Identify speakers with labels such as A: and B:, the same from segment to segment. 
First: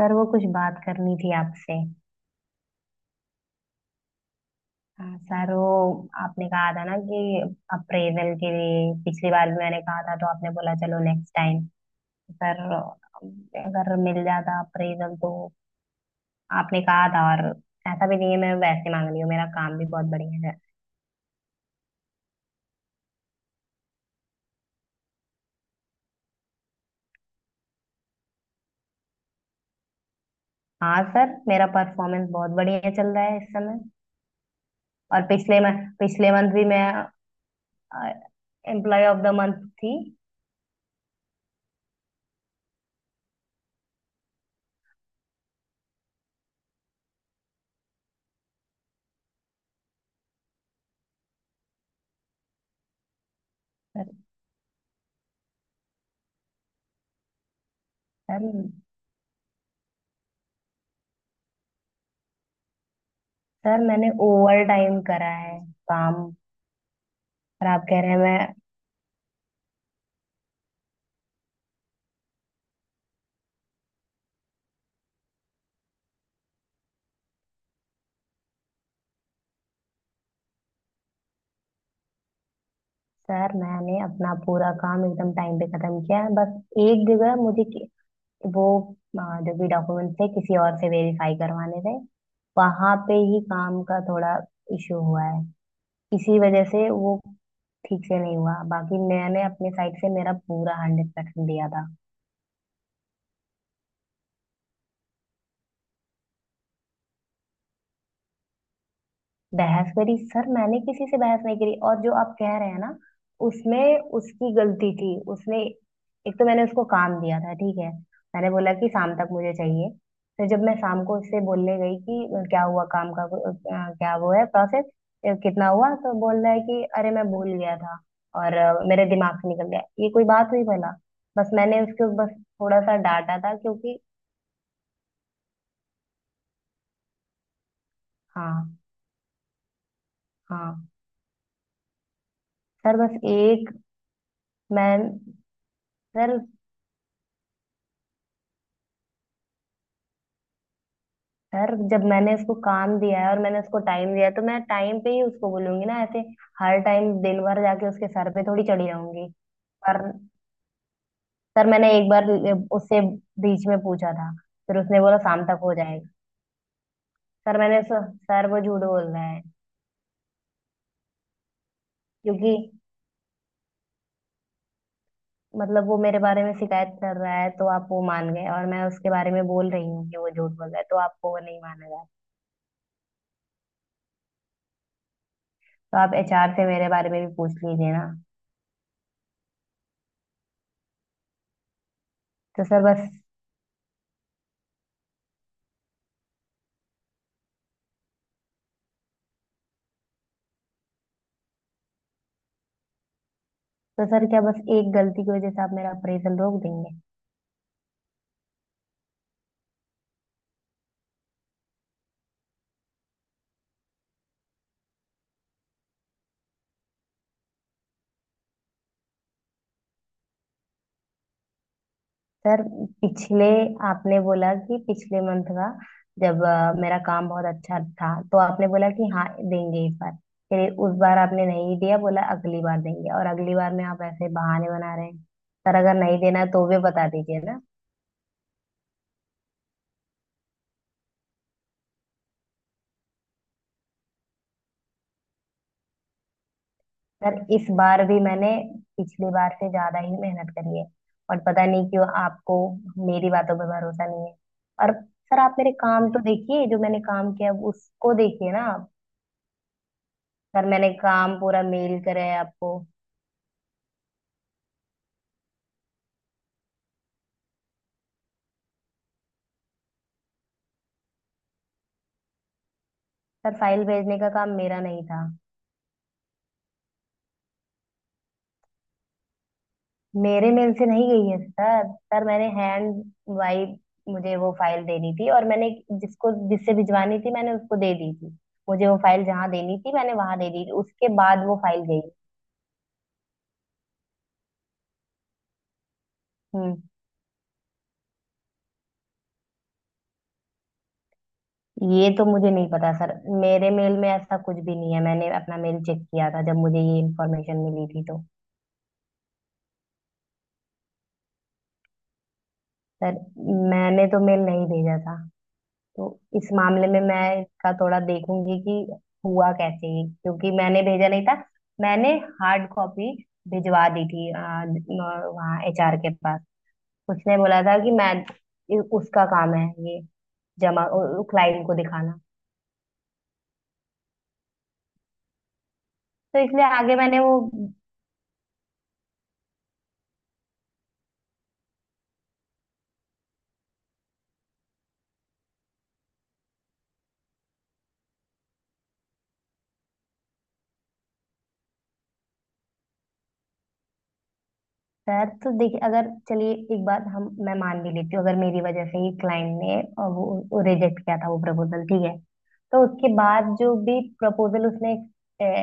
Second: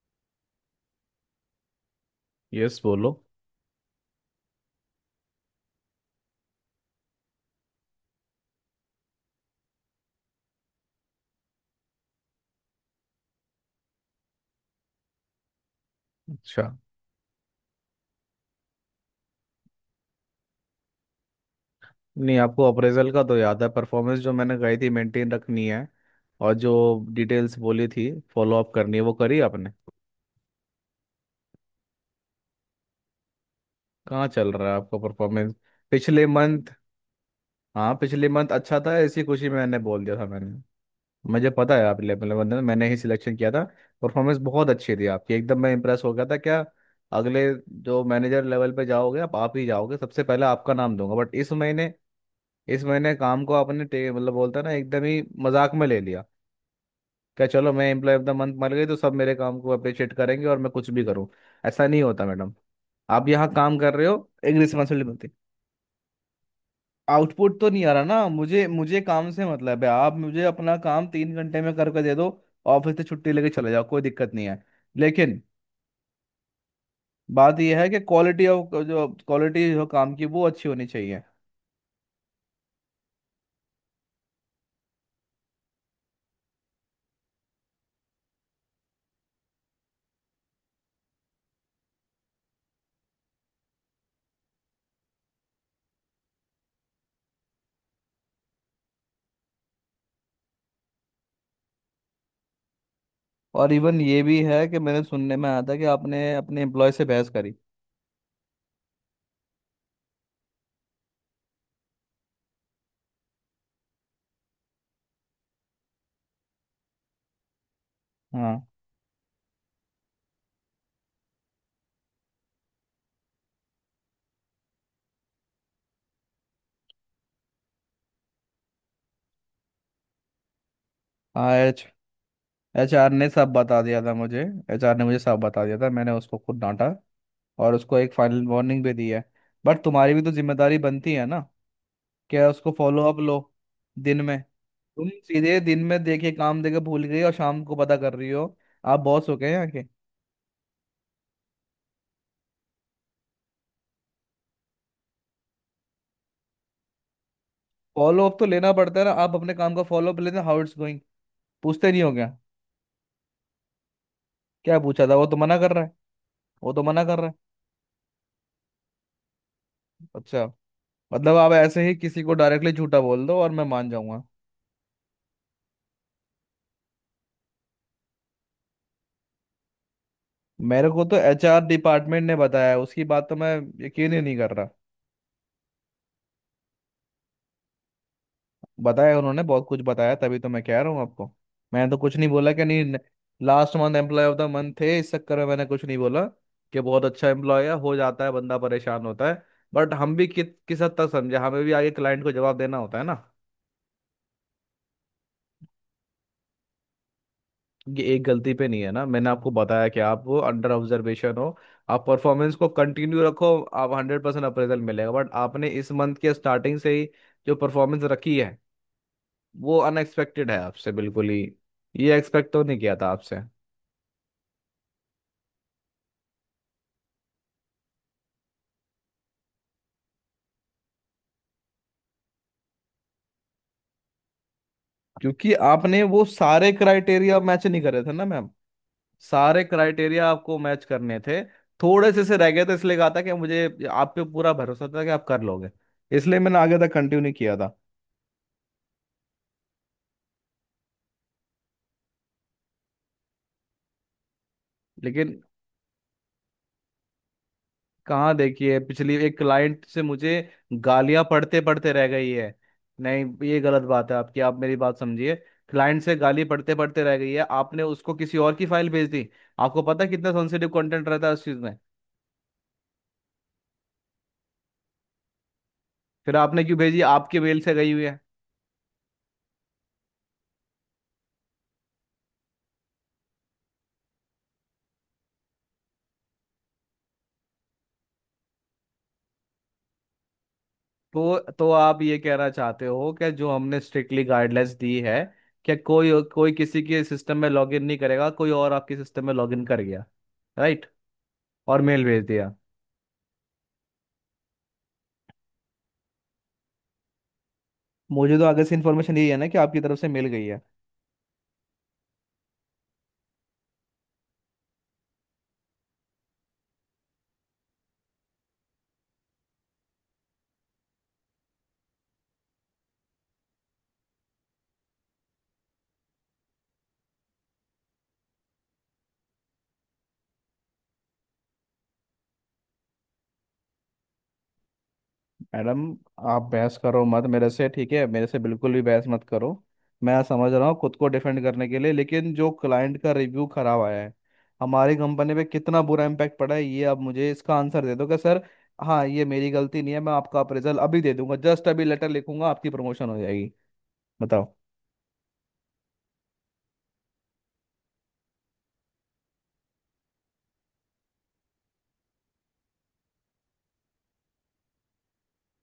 A: Sir, वो कुछ बात करनी थी आपसे।
B: यस बोलो।
A: हाँ सर, वो आपने कहा था ना कि अप्रेजल के लिए पिछली बार भी मैंने कहा था, तो आपने बोला चलो नेक्स्ट टाइम। सर, अगर मिल जाता अप्रेजल तो।
B: अच्छा,
A: आपने कहा था। और ऐसा भी नहीं है मैं वैसे मांग रही हूँ, मेरा काम भी बहुत बढ़िया है।
B: नहीं आपको अप्रेजल का तो याद है, परफॉर्मेंस जो मैंने कही थी मेंटेन रखनी है और जो डिटेल्स बोली थी फॉलो अप करनी है, वो करी आपने?
A: हाँ सर, मेरा परफॉर्मेंस बहुत बढ़िया चल रहा है इस समय।
B: कहाँ चल रहा है आपका
A: और
B: परफॉर्मेंस? पिछले
A: पिछले मंथ भी
B: मंथ।
A: मैं
B: हाँ, पिछले मंथ अच्छा था,
A: एम्प्लॉय
B: इसी
A: ऑफ द
B: खुशी में
A: मंथ
B: मैंने
A: थी।
B: बोल दिया था मैंने। मुझे पता है आप लेवल बंदे, मैंने ही सिलेक्शन किया था। परफॉर्मेंस बहुत अच्छी थी आपकी, एकदम मैं इंप्रेस हो गया था क्या। अगले जो मैनेजर लेवल पे जाओगे, आप ही जाओगे, सबसे पहले आपका नाम दूंगा, बट इस महीने, इस महीने काम को आपने
A: सर।
B: मतलब बोलता है ना एकदम ही मजाक में ले लिया। क्या चलो मैं employee of the
A: sir.
B: Month बन गई तो सब मेरे काम को अप्रिशिएट करेंगे और मैं कुछ भी करूँ? ऐसा नहीं होता मैडम। आप यहाँ काम
A: सर,
B: कर रहे
A: मैंने
B: हो, एक
A: ओवर टाइम
B: रिस्पॉन्सिबिलिटी बनती
A: करा
B: है।
A: है काम।
B: आउटपुट तो
A: और
B: नहीं
A: आप
B: आ
A: कह
B: रहा
A: रहे
B: ना,
A: हैं मैं।
B: मुझे मुझे काम से मतलब है। आप मुझे अपना काम तीन घंटे में करके दे दो, ऑफिस से छुट्टी लेके चले जाओ, कोई दिक्कत नहीं है। लेकिन बात यह है कि क्वालिटी ऑफ जो क्वालिटी जो काम की, वो अच्छी होनी चाहिए।
A: सर, मैंने अपना पूरा काम एकदम टाइम पे खत्म किया है, बस एक जगह मुझे वो जो भी डॉक्यूमेंट थे किसी और से वेरीफाई करवाने थे, वहां पे ही काम का थोड़ा इशू हुआ है। इसी वजह से वो ठीक से नहीं हुआ, बाकी मैंने अपने साइड से मेरा पूरा 100% दिया था।
B: और इवन ये भी है कि मैंने सुनने में आया था कि आपने अपने एम्प्लॉय से बहस करी।
A: बहस करी? सर, मैंने किसी से बहस नहीं करी, और जो आप कह रहे हैं ना, उसमें उसकी गलती थी। उसने एक तो मैंने उसको काम दिया था, ठीक है। मैंने
B: हाँ।
A: बोला कि शाम तक मुझे चाहिए। फिर जब मैं शाम को उससे बोलने गई कि क्या हुआ काम का, क्या वो है प्रोसेस कितना हुआ, तो बोल रहा है कि अरे मैं भूल गया था और मेरे दिमाग से निकल गया। ये कोई बात हुई भला? बस
B: हाँ
A: मैंने
B: एच
A: उसको बस थोड़ा
B: एच
A: सा
B: आर ने
A: डांटा
B: सब
A: था,
B: बता
A: क्योंकि
B: दिया था मुझे। एच आर ने मुझे सब बता दिया था, मैंने उसको खुद डांटा और उसको एक फाइनल
A: हाँ।
B: वार्निंग भी दी है। बट तुम्हारी भी तो
A: हाँ
B: जिम्मेदारी बनती है ना क्या, उसको
A: सर,
B: फॉलो
A: बस
B: अप लो।
A: एक
B: दिन में
A: मैं।
B: तुम सीधे दिन में देखे,
A: सर।
B: काम देके भूल गई और शाम को पता कर रही हो? आप बॉस हो गए यहाँ के?
A: सर, जब मैंने उसको काम दिया है और मैंने उसको टाइम दिया है तो मैं टाइम पे ही उसको बोलूंगी ना ऐसे। हर टाइम दिन भर जाके उसके
B: फॉलो
A: सर
B: अप
A: पे
B: तो
A: थोड़ी
B: लेना
A: चढ़ी
B: पड़ता है ना,
A: रहूंगी।
B: आप अपने काम का
A: पर
B: फॉलो अप लेते हाउ इट्स गोइंग,
A: सर, मैंने
B: पूछते नहीं
A: एक
B: हो
A: बार
B: क्या?
A: उससे बीच में पूछा था।
B: क्या
A: फिर उसने
B: पूछा था,
A: बोला
B: वो तो
A: शाम
B: मना
A: तक
B: कर
A: हो
B: रहा है।
A: जाएगा।
B: वो तो मना कर रहा है।
A: सर, मैंने। सर, वो झूठ बोल रहा है।
B: अच्छा, मतलब आप ऐसे ही किसी को
A: क्योंकि
B: डायरेक्टली झूठा बोल दो और मैं मान जाऊंगा?
A: मतलब वो मेरे बारे में शिकायत कर रहा है तो आप वो मान गए, और मैं उसके बारे में बोल रही हूँ कि वो झूठ बोल रहा है
B: मेरे
A: तो
B: को तो
A: आपको वो
B: एचआर
A: नहीं माना जाए?
B: डिपार्टमेंट ने बताया, उसकी बात तो मैं यकीन ही नहीं कर रहा।
A: तो आप एचआर से मेरे बारे में भी पूछ लीजिए ना।
B: बताया उन्होंने, बहुत कुछ बताया, तभी तो मैं कह रहा हूँ आपको। मैंने तो कुछ नहीं बोला कि
A: तो सर,
B: नहीं,
A: बस।
B: Last month employee of the month थे, इस चक्कर में मैंने कुछ नहीं बोला कि बहुत अच्छा एम्प्लॉय है, हो जाता है, बंदा परेशान होता है। बट हम भी किस हद तक समझे, हमें भी आगे क्लाइंट को जवाब देना होता है ना।
A: तो सर क्या, बस एक गलती की वजह से आप मेरा अप्रेजल रोक देंगे?
B: ये एक गलती पे नहीं है ना, मैंने आपको बताया कि आप वो अंडर ऑब्जर्वेशन हो। आप परफॉर्मेंस को कंटिन्यू रखो, आप हंड्रेड परसेंट अप्रेजल मिलेगा, बट आपने इस मंथ के स्टार्टिंग से ही जो परफॉर्मेंस रखी है, वो अनएक्सपेक्टेड है आपसे, बिल्कुल ही ये एक्सपेक्ट तो
A: सर,
B: नहीं किया था आपसे।
A: पिछले आपने बोला कि पिछले मंथ का, जब मेरा काम बहुत अच्छा था तो आपने बोला कि हाँ देंगे इस बार। फिर उस बार आपने नहीं दिया, बोला अगली बार देंगे, और अगली बार में आप ऐसे बहाने बना रहे हैं।
B: क्योंकि
A: सर, अगर
B: आपने
A: नहीं
B: वो
A: देना है तो
B: सारे
A: भी बता
B: क्राइटेरिया
A: दीजिए ना।
B: मैच नहीं करे थे ना मैम। सारे क्राइटेरिया आपको मैच करने थे, थोड़े से रह गए थे, इसलिए कहा था कि मुझे आप पे पूरा भरोसा था कि आप कर लोगे, इसलिए मैंने आगे तक कंटिन्यू नहीं
A: सर,
B: किया
A: इस
B: था।
A: बार भी मैंने पिछली बार से ज्यादा ही मेहनत करी है। और पता नहीं क्यों आपको मेरी बातों पर भरोसा नहीं है। और
B: लेकिन
A: सर, आप मेरे काम तो देखिए, जो मैंने काम किया उसको
B: कहाँ
A: देखिए ना
B: देखी है,
A: आप।
B: पिछली एक क्लाइंट से मुझे
A: सर, मैंने
B: गालियां
A: काम
B: पढ़ते
A: पूरा
B: पढ़ते
A: मेल
B: रह
A: करा
B: गई
A: है
B: है।
A: आपको।
B: नहीं, ये गलत बात है आपकी, आप मेरी बात समझिए। क्लाइंट से गाली पढ़ते पढ़ते रह गई है, आपने उसको किसी और की फाइल भेज दी। आपको पता है कितना सेंसिटिव कंटेंट रहता है उस चीज में।
A: सर, फाइल भेजने का काम मेरा नहीं था।
B: फिर आपने क्यों भेजी, आपके मेल से गई हुई है।
A: मेरे मेल से नहीं गई है सर। सर, मैंने हैंड वाइज, मुझे वो फाइल देनी थी और मैंने जिसको जिससे भिजवानी थी मैंने उसको दे दी थी। मुझे वो फाइल जहाँ देनी थी मैंने वहां दे दी थी, उसके
B: तो
A: बाद वो
B: तो
A: फाइल गई।
B: आप ये कहना चाहते हो कि जो हमने स्ट्रिक्टली गाइडलाइंस दी है कि कोई कोई किसी
A: हम्म।
B: के सिस्टम में लॉगिन नहीं करेगा, कोई और आपके सिस्टम में लॉगिन कर गया? राइट। और मेल
A: ये
B: भेज
A: तो मुझे
B: दिया?
A: नहीं पता सर। मेरे मेल में ऐसा कुछ भी नहीं है, मैंने अपना मेल चेक किया था जब मुझे ये इन्फॉर्मेशन मिली थी तो।
B: मुझे तो आगे से इन्फॉर्मेशन यही है ना कि आपकी तरफ से मिल गई है।
A: सर, मैंने तो मेल नहीं भेजा था, तो इस मामले में मैं इसका थोड़ा देखूंगी कि हुआ कैसे ये, क्योंकि मैंने भेजा नहीं था। मैंने हार्ड कॉपी भिजवा दी थी वहाँ एचआर के पास। उसने बोला था कि मैं, ये उसका काम है, ये जमा, क्लाइंट को दिखाना।
B: मैडम,
A: तो
B: आप
A: इसलिए
B: बहस
A: आगे
B: करो
A: मैंने
B: मत
A: वो
B: मेरे से, ठीक है? मेरे से बिल्कुल भी बहस मत करो। मैं समझ रहा हूँ खुद को डिफेंड करने के लिए, लेकिन जो क्लाइंट का रिव्यू खराब आया है, हमारी कंपनी पे कितना बुरा इम्पैक्ट पड़ा है, ये आप मुझे इसका आंसर दे दो कि सर हाँ ये मेरी गलती नहीं है, मैं आपका अप्रेजल अभी दे दूंगा, जस्ट अभी लेटर लिखूंगा, आपकी प्रमोशन हो जाएगी। बताओ।
A: सर तो देखिए, अगर चलिए एक बात हम मैं मान भी लेती हूँ, अगर मेरी वजह से ही क्लाइंट ने और वो रिजेक्ट किया था वो प्रपोजल, ठीक है। तो उसके बाद जो भी प्रपोजल उसने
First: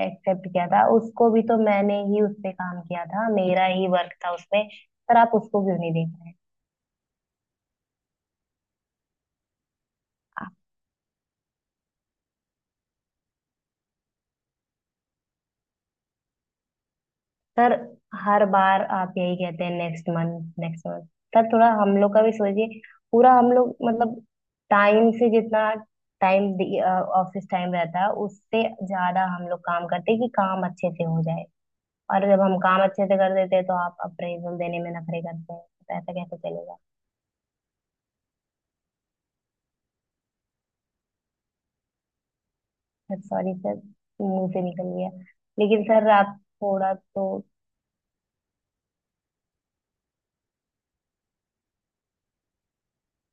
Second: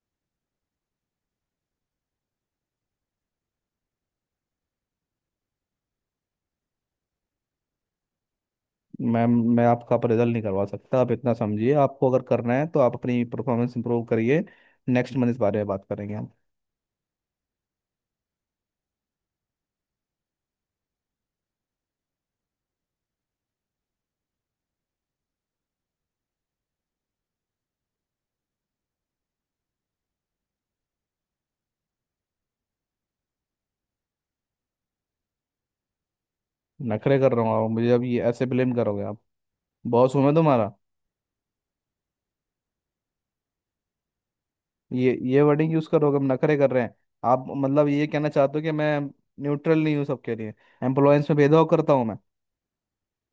A: एक्सेप्ट किया था, उसको भी तो मैंने ही उस पे काम किया था, मेरा ही वर्क था उसमें। सर, आप उसको क्यों नहीं देख रहे हैं?
B: मैम मैं आपका अप्रेजल नहीं करवा सकता, आप इतना समझिए। आपको अगर करना है तो आप अपनी परफॉर्मेंस इंप्रूव करिए, नेक्स्ट मंथ इस बारे में बात करेंगे हम।
A: सर, हर बार आप यही कहते हैं next month, next month. Sir, थोड़ा हम लोग का भी सोचिए। पूरा हम लोग मतलब, टाइम से जितना टाइम ऑफिस टाइम रहता है उससे ज्यादा हम लोग काम करते हैं, कि काम अच्छे से हो जाए। और जब हम काम अच्छे से कर देते हैं तो आप अप्रेजल देने में नखरे करते हैं। तो ऐसा कैसे चलेगा?
B: नखरे कर रहा हूँ? आप मुझे अब ये ऐसे ब्लेम करोगे आप? बॉस हूँ मैं तुम्हारा।
A: सर, सॉरी सर, मुंह से निकल गया।
B: ये वर्डिंग
A: लेकिन
B: यूज
A: सर,
B: करोगे, हम
A: आप
B: नखरे कर रहे हैं?
A: थोड़ा तो।
B: आप मतलब ये कहना चाहते हो कि मैं न्यूट्रल नहीं हूँ सबके लिए, एम्प्लॉयंस में भेदभाव करता हूँ मैं?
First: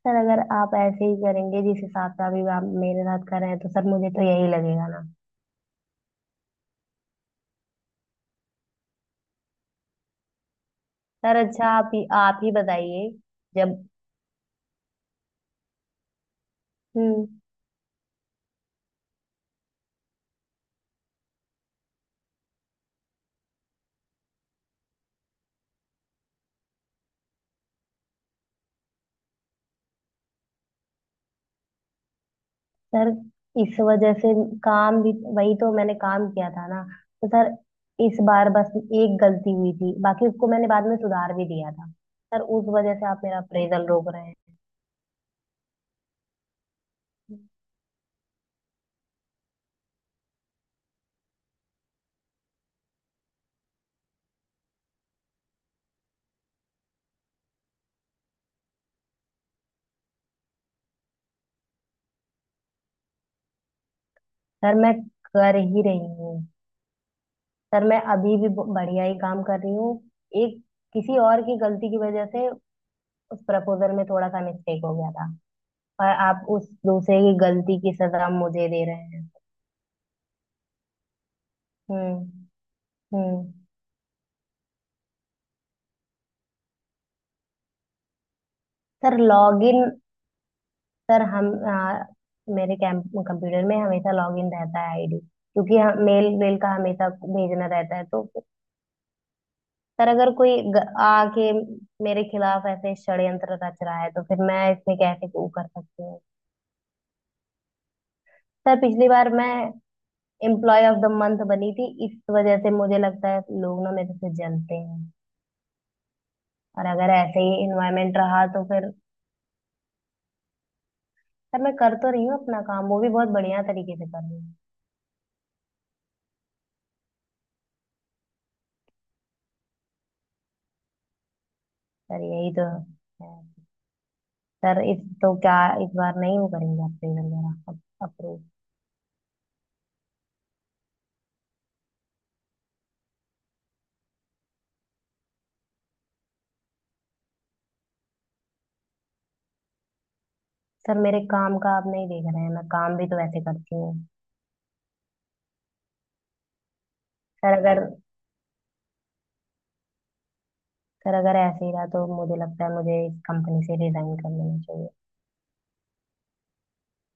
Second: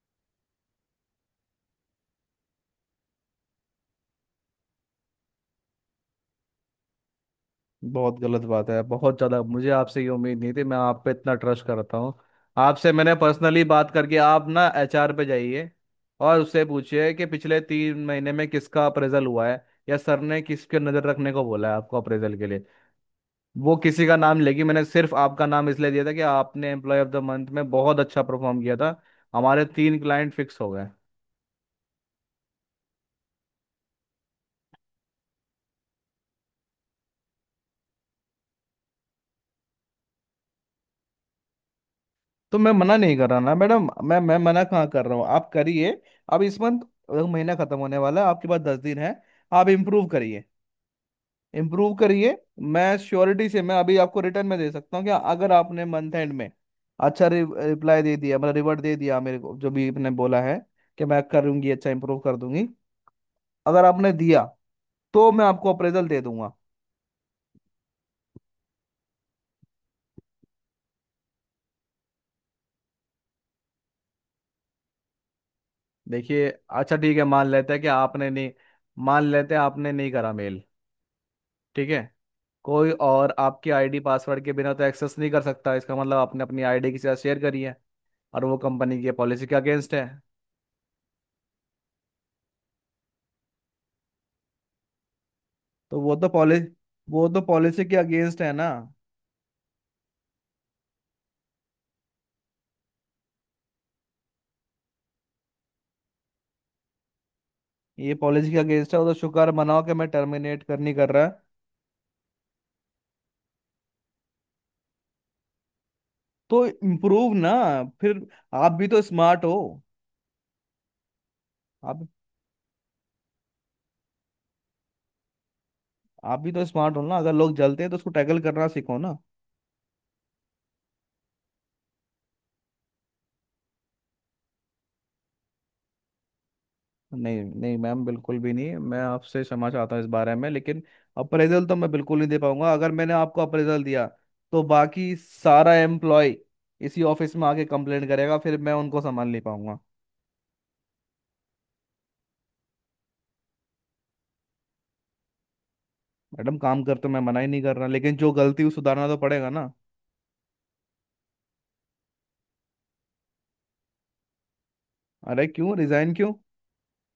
A: सर, अगर आप ऐसे ही करेंगे जिस हिसाब से अभी आप मेरे साथ कर रहे हैं, तो सर मुझे तो यही लगेगा ना।
B: बहुत गलत बात है, बहुत ज़्यादा, मुझे आपसे ये उम्मीद नहीं थी, मैं आप पे इतना
A: सर
B: ट्रस्ट
A: अच्छा,
B: करता हूँ।
A: आप ही
B: आपसे
A: बताइए।
B: मैंने पर्सनली
A: जब
B: बात करके, आप ना एचआर पे जाइए और उससे पूछिए कि
A: हम्म।
B: पिछले तीन महीने में किसका अप्रेजल हुआ है या सर ने किसके नज़र रखने को बोला है आपको अप्रेजल के लिए। वो किसी का नाम लेगी। मैंने सिर्फ आपका नाम इसलिए दिया था कि आपने एम्प्लॉय ऑफ द मंथ में बहुत अच्छा परफॉर्म किया था, हमारे तीन क्लाइंट फिक्स हो गए।
A: सर, इस वजह से काम भी वही तो मैंने काम किया था ना। तो सर, इस बार बस एक गलती हुई थी, बाकी उसको मैंने बाद में सुधार भी दिया था। सर,
B: तो
A: उस
B: मैं
A: वजह
B: मना
A: से
B: नहीं
A: आप
B: कर रहा
A: मेरा
B: ना
A: अप्रेजल
B: मैडम,
A: रोक
B: मैं
A: रहे हैं?
B: मैं मना कहाँ कर रहा हूँ, आप करिए। अब इस मंथ, महीना खत्म होने वाला है, आपके पास दस दिन है। आप इम्प्रूव करिए, इम्प्रूव करिए। मैं श्योरिटी से मैं अभी आपको रिटर्न में दे सकता हूँ कि अगर आपने मंथ एंड में अच्छा रिप्लाई दे दिया, मतलब रिवर्ट दे दिया मेरे को, जो भी आपने बोला है कि मैं करूंगी, अच्छा इम्प्रूव कर दूंगी, अगर आपने दिया
A: सर, मैं
B: तो मैं
A: कर
B: आपको
A: ही रही
B: अप्रेजल दे
A: हूँ।
B: दूंगा।
A: सर, मैं अभी भी बढ़िया ही काम कर रही हूँ। एक किसी और की गलती की वजह से उस प्रपोजल में थोड़ा सा मिस्टेक हो गया था, और आप
B: देखिए
A: उस
B: अच्छा ठीक
A: दूसरे
B: है,
A: की
B: मान लेते
A: गलती
B: हैं कि
A: की सजा
B: आपने नहीं,
A: मुझे दे रहे
B: मान
A: हैं।
B: लेते हैं आपने नहीं करा मेल, ठीक है।
A: हम्म।
B: कोई और
A: हम्म।
B: आपकी आईडी पासवर्ड के बिना तो एक्सेस नहीं कर सकता, इसका मतलब आपने अपनी आईडी किसी से शेयर करी है। और वो कंपनी की
A: सर
B: पॉलिसी के
A: लॉगिन,
B: अगेंस्ट है।
A: सर हम मेरे कैंप कंप्यूटर में हमेशा लॉगिन रहता है आईडी, क्योंकि
B: तो
A: हम
B: वो तो
A: मेल, मेल
B: पॉलिसी
A: का हमेशा
B: वो तो
A: भेजना
B: पॉलिसी के
A: रहता है तो।
B: अगेंस्ट है ना।
A: सर, अगर कोई आके मेरे खिलाफ ऐसे षड्यंत्र रच रहा है तो फिर मैं इसमें कैसे वो कर सकती हूँ?
B: ये पॉलिसी के
A: सर,
B: अगेंस्ट है, वो
A: पिछली
B: तो
A: बार मैं
B: शुक्र मनाओ कि मैं टर्मिनेट कर
A: एम्प्लॉय
B: नहीं
A: ऑफ
B: कर
A: द
B: रहा।
A: मंथ बनी थी, इस वजह से मुझे लगता है लोग ना मेरे से जलते हैं।
B: तो
A: और अगर
B: इम्प्रूव
A: ऐसे
B: ना,
A: ही इन्वायरमेंट
B: फिर
A: रहा तो
B: आप भी
A: फिर
B: तो स्मार्ट हो।
A: सर, मैं कर
B: आप
A: तो रही हूँ अपना काम, वो भी बहुत बढ़िया तरीके से कर रही हूँ।
B: आप भी तो स्मार्ट हो ना, अगर लोग जलते हैं तो उसको टैकल करना सीखो ना।
A: सर, यही तो है। सर, इस तो क्या, इस बार नहीं वो करेंगे अप्रेजल
B: नहीं नहीं
A: मेरा
B: मैम, बिल्कुल
A: अप्रूव?
B: भी नहीं, मैं आपसे क्षमा चाहता हूँ इस बारे में, लेकिन अप्रेजल तो मैं बिल्कुल नहीं दे पाऊंगा। अगर मैंने आपको अप्रेजल दिया तो बाकी सारा एम्प्लॉय इसी ऑफिस में आके कंप्लेंट करेगा, फिर मैं उनको संभाल नहीं पाऊंगा।
A: सर, मेरे काम का आप नहीं देख रहे हैं, मैं काम भी तो ऐसे करती हूँ।
B: मैडम काम करते मैं मना ही
A: सर,
B: नहीं कर
A: अगर,
B: रहा, लेकिन जो गलती है उसे सुधारना तो पड़ेगा ना।
A: सर अगर ऐसे ही रहा तो मुझे लगता है मुझे इस कंपनी से रिजाइन कर लेना चाहिए।
B: अरे क्यों, रिजाइन क्यों?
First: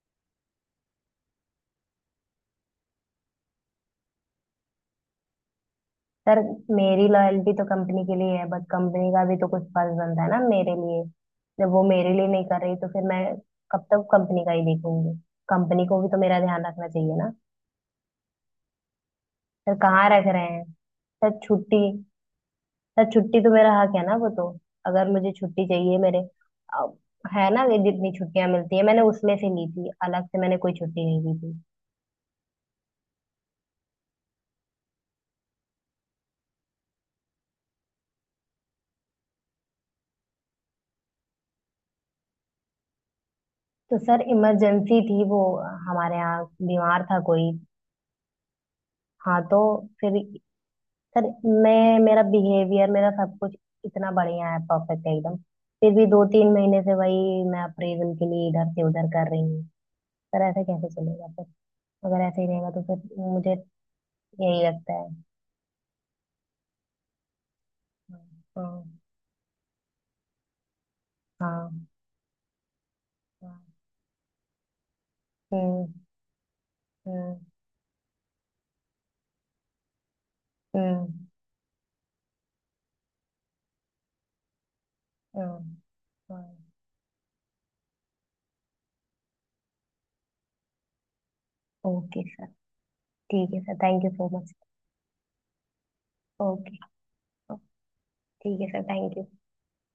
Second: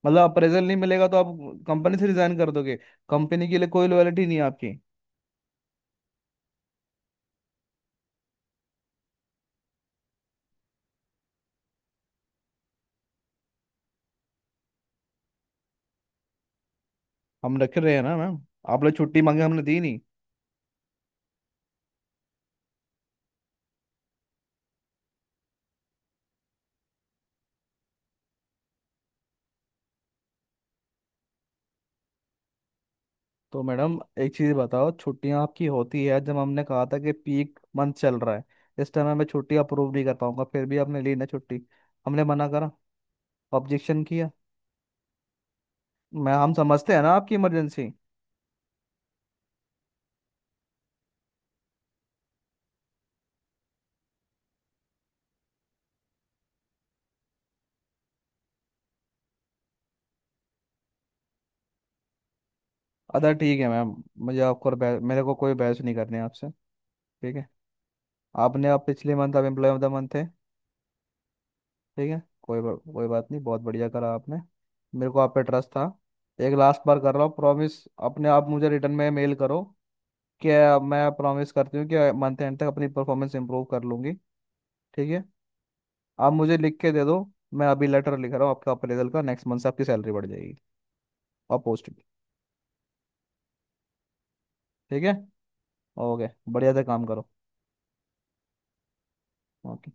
B: मतलब अप्रेजल नहीं मिलेगा तो आप कंपनी से रिजाइन कर दोगे? कंपनी के लिए कोई लॉयलिटी नहीं है आपकी?
A: सर, मेरी लॉयल्टी तो कंपनी के लिए है, बट कंपनी का भी तो कुछ फर्ज बनता है ना मेरे लिए। जब वो मेरे लिए नहीं कर रही तो फिर मैं कब तक कंपनी का ही देखूंगी? कंपनी को भी तो मेरा ध्यान रखना चाहिए ना।
B: हम रख रहे हैं ना मैम, आप लोग छुट्टी मांगे हमने
A: सर,
B: दी नहीं?
A: कहाँ रख रहे हैं? सर, छुट्टी, सर छुट्टी तो मेरा हक है ना वो तो। अगर मुझे छुट्टी चाहिए मेरे अब, है ना, ये जितनी छुट्टियां मिलती है मैंने उसमें से ली थी, अलग से मैंने कोई छुट्टी नहीं ली थी।
B: तो मैडम एक चीज़ बताओ, छुट्टियां आपकी होती है, जब हमने कहा था कि पीक मंथ चल रहा है, इस टाइम मैं छुट्टी अप्रूव नहीं कर पाऊंगा, फिर भी आपने ली ना छुट्टी। हमने मना करा,
A: तो
B: ऑब्जेक्शन
A: सर,
B: किया।
A: इमरजेंसी थी वो हमारे
B: मैं
A: यहाँ,
B: हम समझते हैं
A: बीमार
B: ना
A: था
B: आपकी
A: कोई।
B: इमरजेंसी।
A: हाँ तो फिर सर, मैं मेरा बिहेवियर मेरा सब कुछ इतना बढ़िया है, परफेक्ट है एकदम। फिर भी 2 3 महीने से वही मैं अप्रेजल के लिए इधर से उधर कर रही हूँ। सर, ऐसा कैसे चलेगा फिर? अगर ऐसे ही रहेगा तो फिर
B: अदा
A: मुझे
B: ठीक है मैम, मुझे
A: यही
B: आपको और
A: लगता
B: बहस
A: है।
B: मेरे को कोई बहस नहीं करनी है आपसे। ठीक है, आपने
A: हाँ,
B: आप पिछले मंथ आप एम्प्लॉय ऑफ द मंथ थे।
A: हाँ,
B: ठीक है, कोई बात नहीं, बहुत
A: हाँ।
B: बढ़िया करा आपने। मेरे को आप पे ट्रस्ट था।
A: हम्म,
B: एक लास्ट बार कर रहा हूँ,
A: हम्म,
B: प्रॉमिस। अपने आप मुझे रिटर्न में मेल करो क्या,
A: हम्म,
B: मैं प्रॉमिस करती हूँ कि मंथ एंड तक अपनी परफॉर्मेंस इंप्रूव कर लूंगी। ठीक है?
A: हम्म,
B: आप मुझे
A: हाँ,
B: लिख के दे दो, मैं अभी लेटर लिख रहा हूँ आपका अप्रेजल का, नेक्स्ट मंथ से आपकी सैलरी बढ़ जाएगी और पोस्ट भी।
A: Okay sir. ठीक है sir, thank you so much.
B: ठीक है, ओके, बढ़िया
A: ओके।
B: से काम करो।
A: ठीक है सर, थैंक यू।
B: ओके।